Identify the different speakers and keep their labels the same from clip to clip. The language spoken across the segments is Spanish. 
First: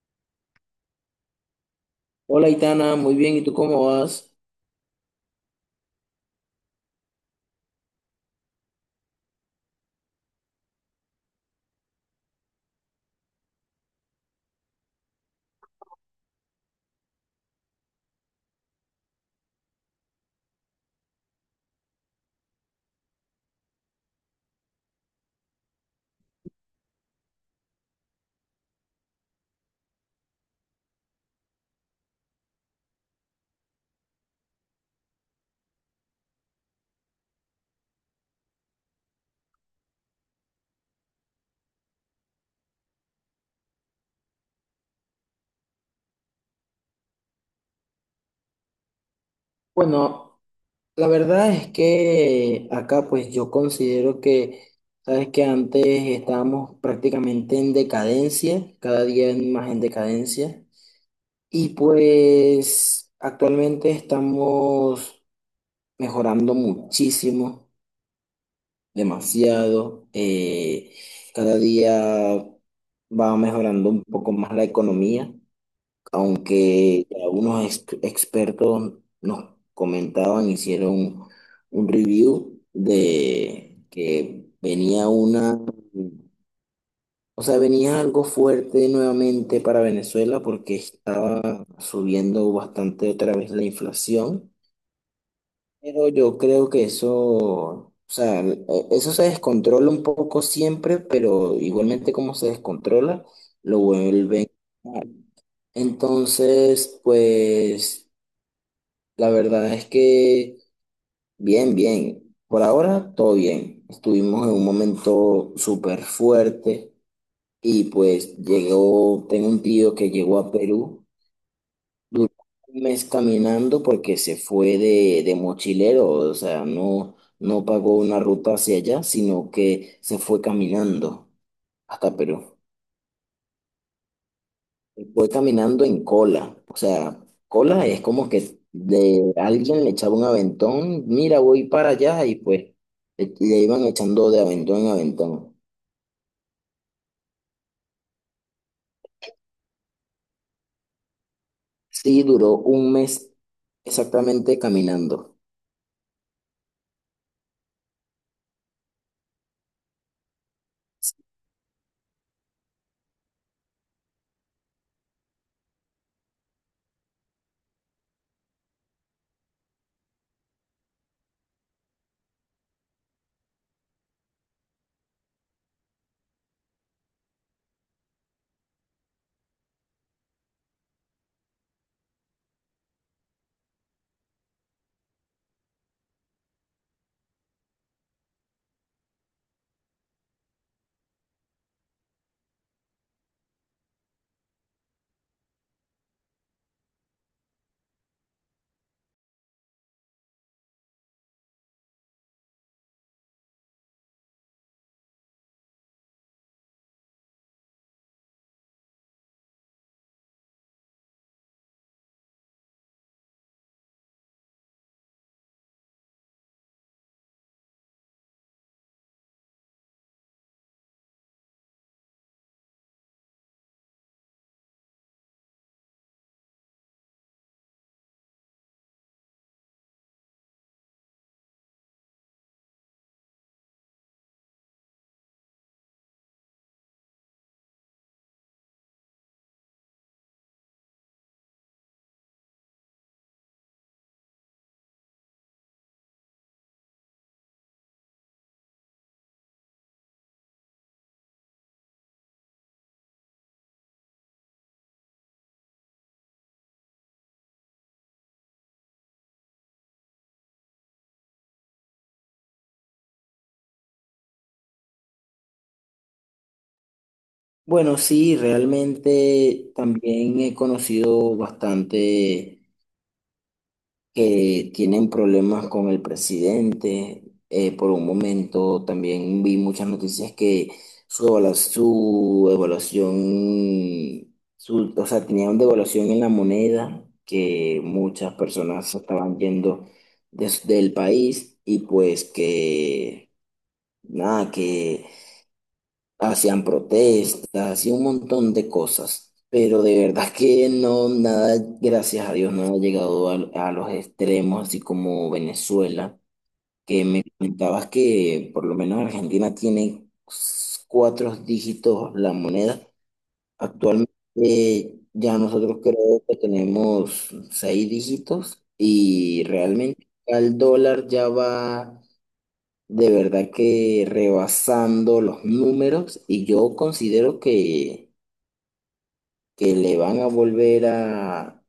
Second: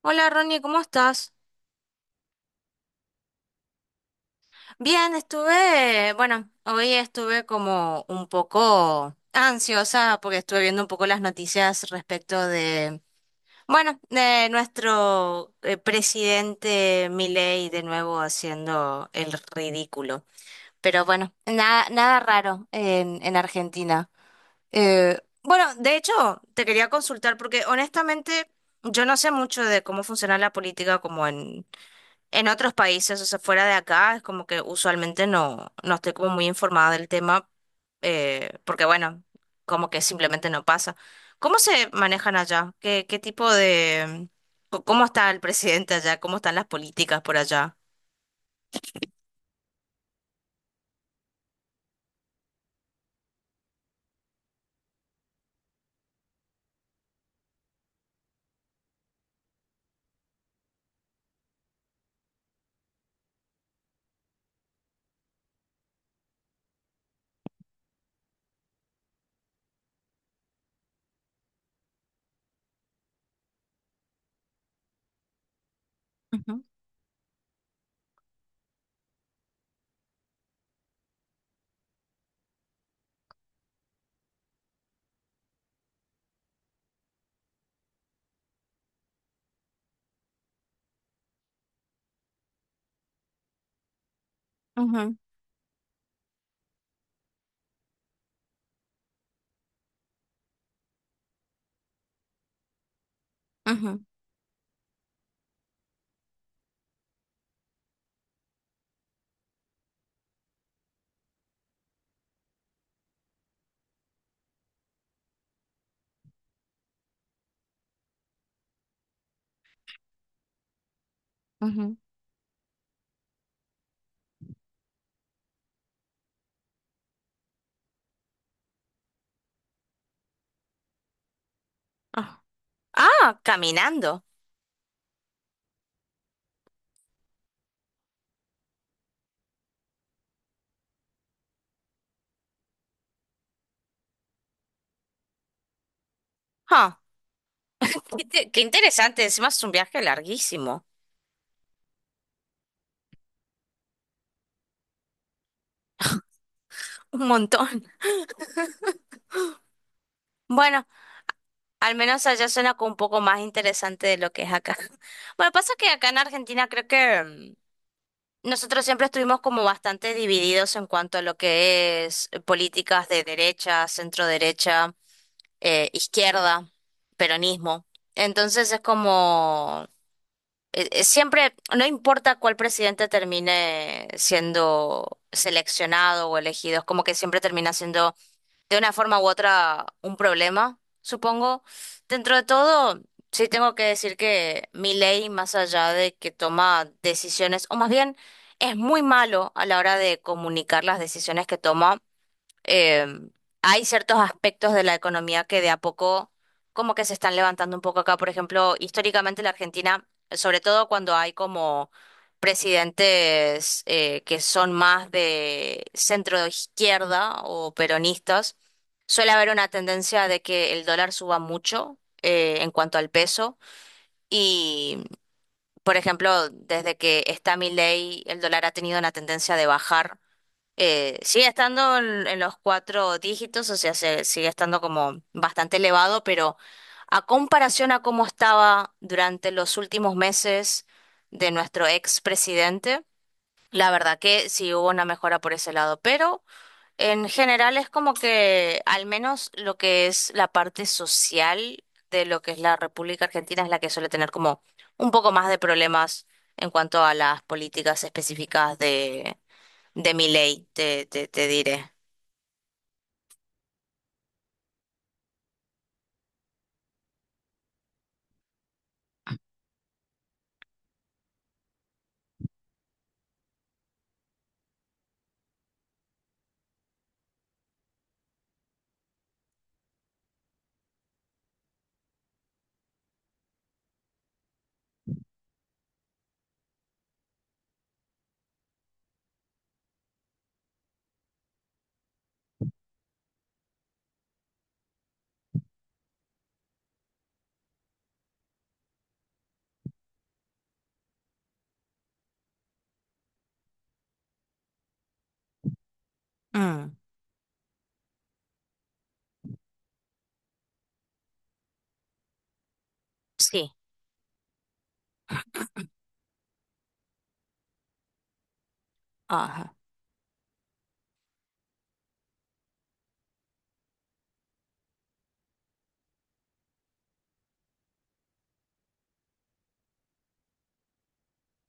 Speaker 1: Hola, Ronnie, ¿cómo estás?
Speaker 2: Hola, Itana, muy bien, ¿y tú cómo vas?
Speaker 1: Bien, estuve, bueno, hoy estuve como un poco ansiosa porque estuve viendo un poco las noticias respecto de, bueno, de nuestro presidente Milei de nuevo haciendo el ridículo. Pero bueno, nada, nada raro en Argentina. Bueno, de hecho, te quería consultar porque honestamente yo no sé mucho de cómo funciona la política como en otros países, o sea, fuera de acá, es como que usualmente no estoy como muy informada del tema, porque bueno, como que simplemente no pasa. ¿Cómo se manejan allá? ¿Qué, qué tipo de... cómo está el presidente allá? ¿Cómo están las políticas por allá?
Speaker 2: Bueno, la verdad es que acá pues yo considero que, sabes que antes estábamos prácticamente en decadencia, cada día más en decadencia, y pues actualmente estamos mejorando muchísimo, demasiado, cada día va mejorando un poco más la economía.
Speaker 1: Ujú,
Speaker 2: Aunque algunos expertos nos comentaban, hicieron un review de que venía una, o sea, venía algo fuerte nuevamente para Venezuela porque estaba subiendo bastante otra vez la inflación,
Speaker 1: ujú,
Speaker 2: pero yo creo que eso, o sea, eso se descontrola un poco siempre, pero igualmente como se descontrola, lo
Speaker 1: ujú,
Speaker 2: vuelven. a- Entonces, pues... La verdad es que bien, bien. Por ahora todo bien. Estuvimos en un momento súper fuerte y pues llegó, tengo un tío que llegó a Perú,
Speaker 1: ujú.
Speaker 2: duró un mes caminando porque se fue de mochilero, o sea, no pagó una ruta hacia allá, sino que se fue caminando hasta
Speaker 1: Ah,
Speaker 2: Perú.
Speaker 1: ah, caminando.
Speaker 2: Fue caminando en cola. O sea, cola es como que de alguien le echaba un aventón, mira, voy para allá y pues le iban echando de aventón en aventón.
Speaker 1: Ah, qué, qué interesante. Encima es un viaje larguísimo.
Speaker 2: Sí, duró un mes exactamente caminando.
Speaker 1: Un montón. Bueno, al menos allá suena como un poco más interesante de lo que es acá. Bueno, pasa que acá en Argentina creo que nosotros siempre estuvimos como bastante divididos en cuanto a lo que es políticas de derecha, centro derecha, izquierda, peronismo. Entonces es como siempre, no importa cuál presidente termine siendo seleccionado o elegido, es como que siempre termina siendo de una forma u otra un problema, supongo. Dentro de todo, sí tengo que decir que ley, más allá de que toma decisiones, o más bien es muy malo a la hora de comunicar las decisiones que toma, em, hay ciertos aspectos de la economía que de a poco como que se están levantando un poco acá. Por ejemplo, históricamente la Argentina, sobre todo cuando hay como presidentes que son más de centro izquierda o peronistas, suele haber una tendencia de que el dólar suba mucho en cuanto al peso y... Por ejemplo, desde que está Milei, el dólar ha tenido una tendencia de bajar, sigue estando en los cuatro dígitos, o sea, sigue estando como bastante elevado, pero a comparación a cómo estaba durante los últimos meses de nuestro expresidente, la verdad que sí hubo una mejora por ese lado, pero en general es como que al menos lo que es la parte social de lo que es la República Argentina es la que suele tener como un poco más de problemas en cuanto a las políticas específicas de mi ley, te diré.
Speaker 2: Bueno, sí, realmente también he conocido bastante que tienen problemas con el presidente. Por un momento también vi muchas noticias que su evaluación, su, o sea, tenían devaluación en la moneda, que muchas personas se estaban yendo del país y pues que, nada, que hacían protestas y un montón de cosas, pero de verdad que no, nada, gracias a Dios, no ha llegado a los extremos, así como Venezuela,
Speaker 1: Mm.
Speaker 2: que me comentabas que por lo menos Argentina tiene cuatro dígitos la moneda.
Speaker 1: Sí,
Speaker 2: Actualmente ya nosotros creo que tenemos seis dígitos y
Speaker 1: ajá.
Speaker 2: realmente el dólar ya va. De verdad que rebasando los números y yo considero que le van a volver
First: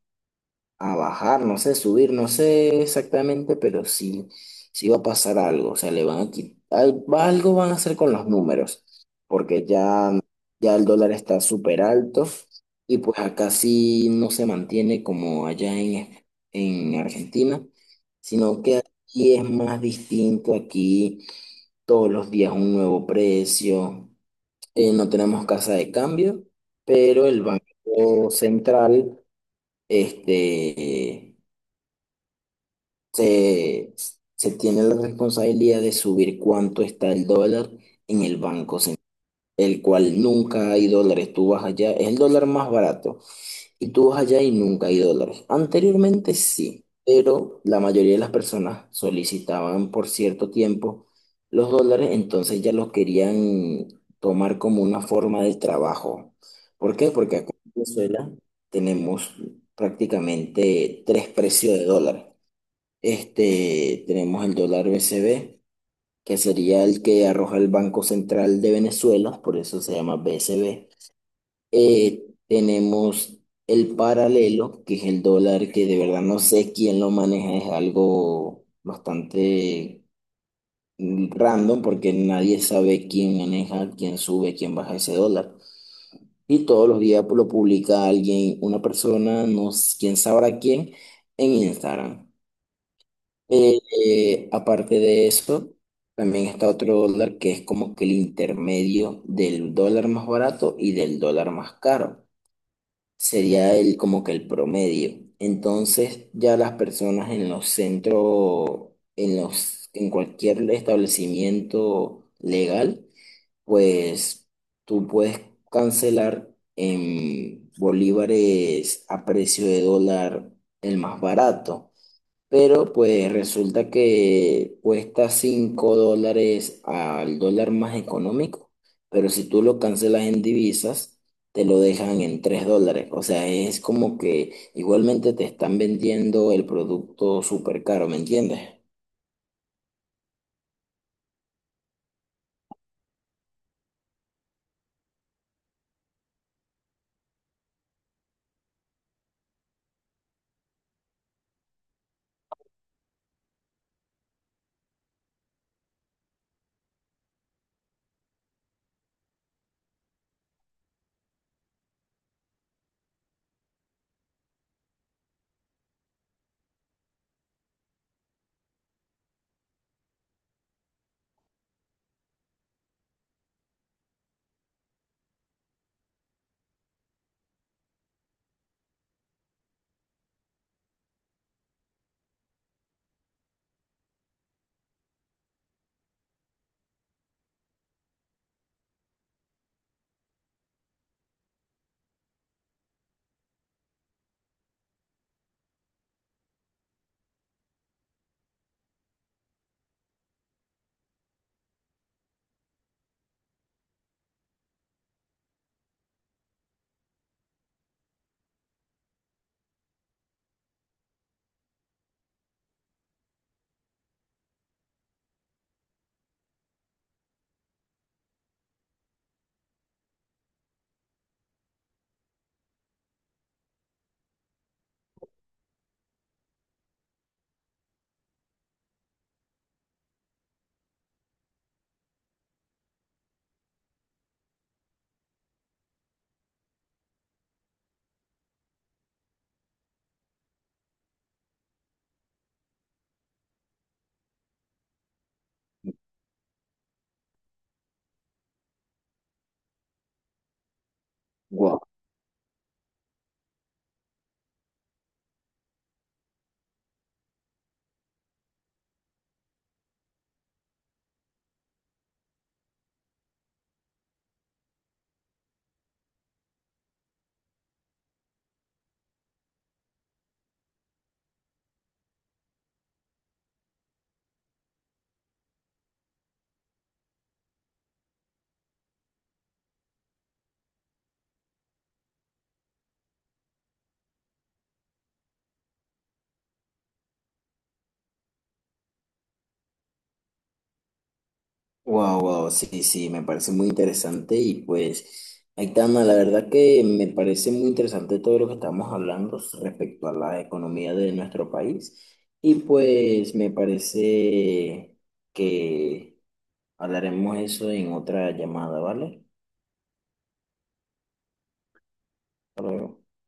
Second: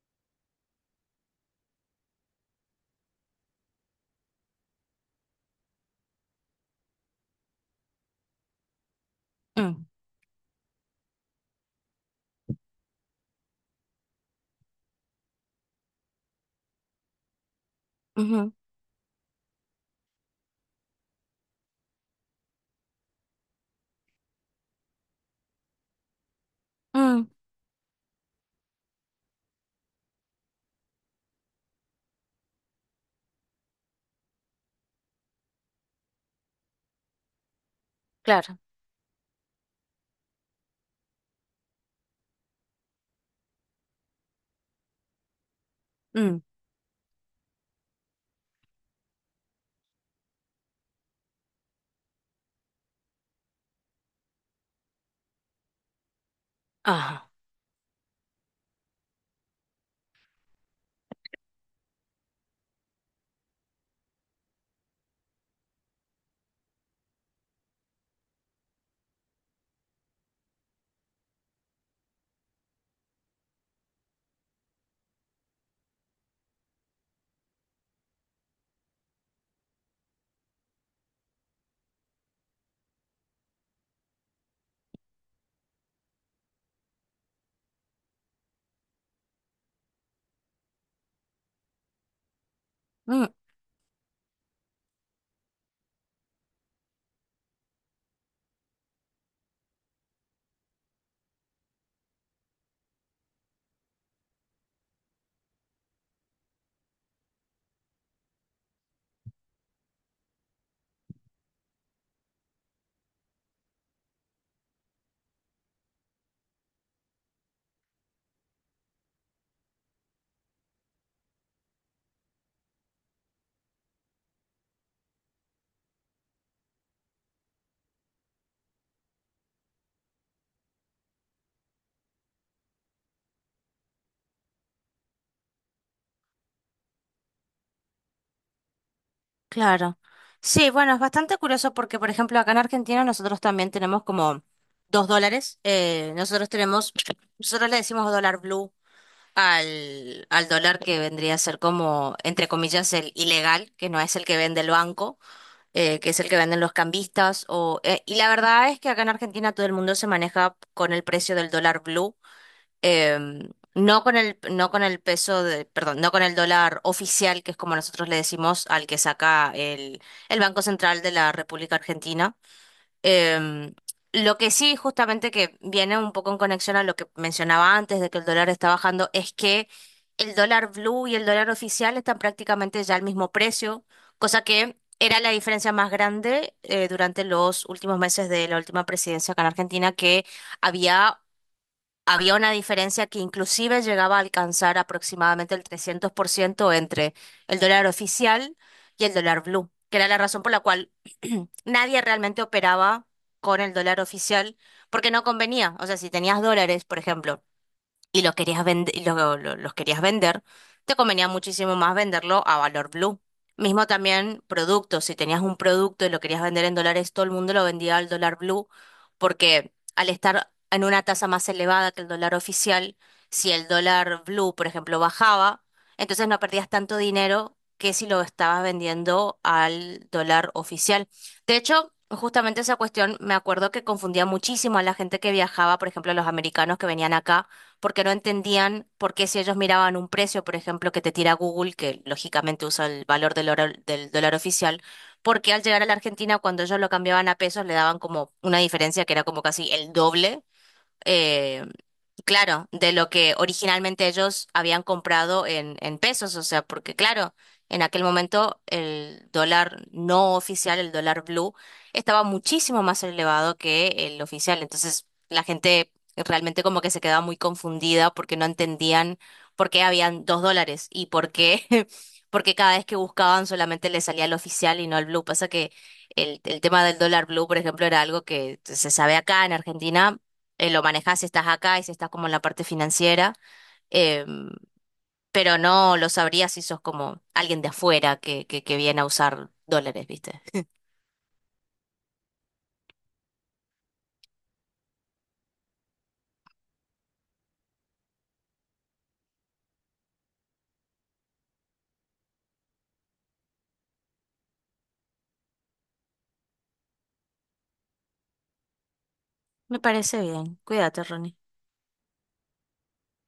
Speaker 2: a bajar, no sé, subir, no sé exactamente, pero sí, sí va a pasar algo, o sea, le van a quitar, algo van a hacer con los números, porque
Speaker 1: Mm,
Speaker 2: ya, ya el dólar está súper alto y pues acá sí no se mantiene como allá en Argentina,
Speaker 1: ujú,
Speaker 2: sino que aquí es más distinto, aquí todos los días un nuevo precio. No tenemos casa de cambio, pero
Speaker 1: mm,
Speaker 2: el Banco Central este, se, se tiene la responsabilidad de subir cuánto está el dólar en el
Speaker 1: claro.
Speaker 2: Banco Central, el cual nunca hay dólares. Tú vas allá, es el dólar más barato. Y tú vas allá y nunca hay dólares. Anteriormente
Speaker 1: Mm,
Speaker 2: sí, pero la mayoría de las personas solicitaban por cierto tiempo los dólares, entonces ya los querían tomar como una forma de trabajo. ¿Por qué?
Speaker 1: ajá.
Speaker 2: Porque acá en Venezuela tenemos prácticamente tres precios de dólar. Este, tenemos el dólar BCB, que sería el que arroja el Banco Central de Venezuela, por eso se llama BCB. Tenemos el paralelo, que es el dólar, que de verdad no sé quién lo maneja, es algo bastante random porque nadie sabe quién maneja, quién sube, quién baja ese dólar. Y todos los días lo publica alguien, una persona, no s- quién sabrá quién, en Instagram.
Speaker 1: Mm,
Speaker 2: Eh, Aparte de eso, también está otro dólar que es como que el intermedio del dólar más barato y del dólar más caro. Sería el, como que, el promedio. Entonces, ya las personas en los centros, en cualquier establecimiento legal, pues tú puedes cancelar en bolívares a precio de dólar el más barato. Pero pues resulta que cuesta 5 dólares al dólar más económico, pero si tú lo cancelas en divisas, te lo dejan en 3 dólares. O sea, es como que igualmente te están vendiendo el producto súper caro, ¿me entiendes?
Speaker 1: claro. Sí, bueno, es bastante curioso porque, por ejemplo, acá en Argentina nosotros también tenemos como dos dólares. Nosotros tenemos, nosotros le decimos dólar blue al dólar que vendría a ser como, entre comillas, el ilegal, que no es el que vende el banco. Que es el que venden los cambistas. Y la verdad es que acá en Argentina todo el mundo se maneja con el precio del dólar blue, no con el, no con el peso de, perdón, no con el dólar oficial, que es como nosotros le decimos al que saca el Banco Central de la República Argentina. Em, lo que sí, justamente que viene un poco en conexión a lo que mencionaba antes de que el dólar está bajando, es que el dólar blue y el dólar oficial están prácticamente ya al mismo precio, cosa que era la diferencia más grande durante los últimos meses de la última presidencia acá en Argentina, que había había una diferencia que inclusive llegaba a alcanzar aproximadamente el 300% entre el dólar oficial y el dólar blue, que era la razón por la cual nadie realmente operaba con el dólar oficial porque no convenía. O sea, si tenías dólares, por ejemplo, y lo querías y los querías vender, te convenía muchísimo más venderlo a valor blue. Mismo también productos, si tenías un producto y lo querías vender en dólares, todo el mundo lo vendía al dólar blue, porque al estar en una tasa más elevada que el dólar oficial, si el dólar blue, por ejemplo, bajaba, entonces no perdías tanto dinero que si lo estabas vendiendo al dólar oficial. De hecho, justamente esa cuestión me acuerdo que confundía muchísimo a la gente que viajaba, por ejemplo, a los americanos que venían acá porque no entendían por qué si ellos miraban un precio, por ejemplo, que te tira Google, que lógicamente usa el valor del dólar oficial, porque al llegar a la Argentina, cuando ellos lo cambiaban a pesos, le daban como una diferencia que era como casi el doble, eh,
Speaker 2: Guau.
Speaker 1: claro, de lo que originalmente ellos habían comprado en pesos, o sea, porque claro, en aquel momento el dólar no oficial, el dólar blue, estaba muchísimo más elevado que el oficial, entonces la gente realmente como que se quedaba muy confundida porque no entendían por qué habían dos dólares y por qué, porque cada vez que buscaban solamente les salía el oficial y no el blue, pasa que... El tema del dólar blue, por ejemplo, era algo que se sabe acá en Argentina, lo manejas si estás acá y si estás como en la parte financiera, eh, pero no lo sabrías si sos como alguien de afuera que viene a usar dólares, ¿viste?
Speaker 2: Wow, wow, sí, sí, me parece muy interesante y pues, Aitana, la verdad que me parece muy interesante todo lo que estamos hablando respecto a la economía de nuestro país y pues me parece que hablaremos eso en otra llamada, ¿vale?
Speaker 1: Me parece bien. Cuídate, Ronnie.
Speaker 2: Hasta luego.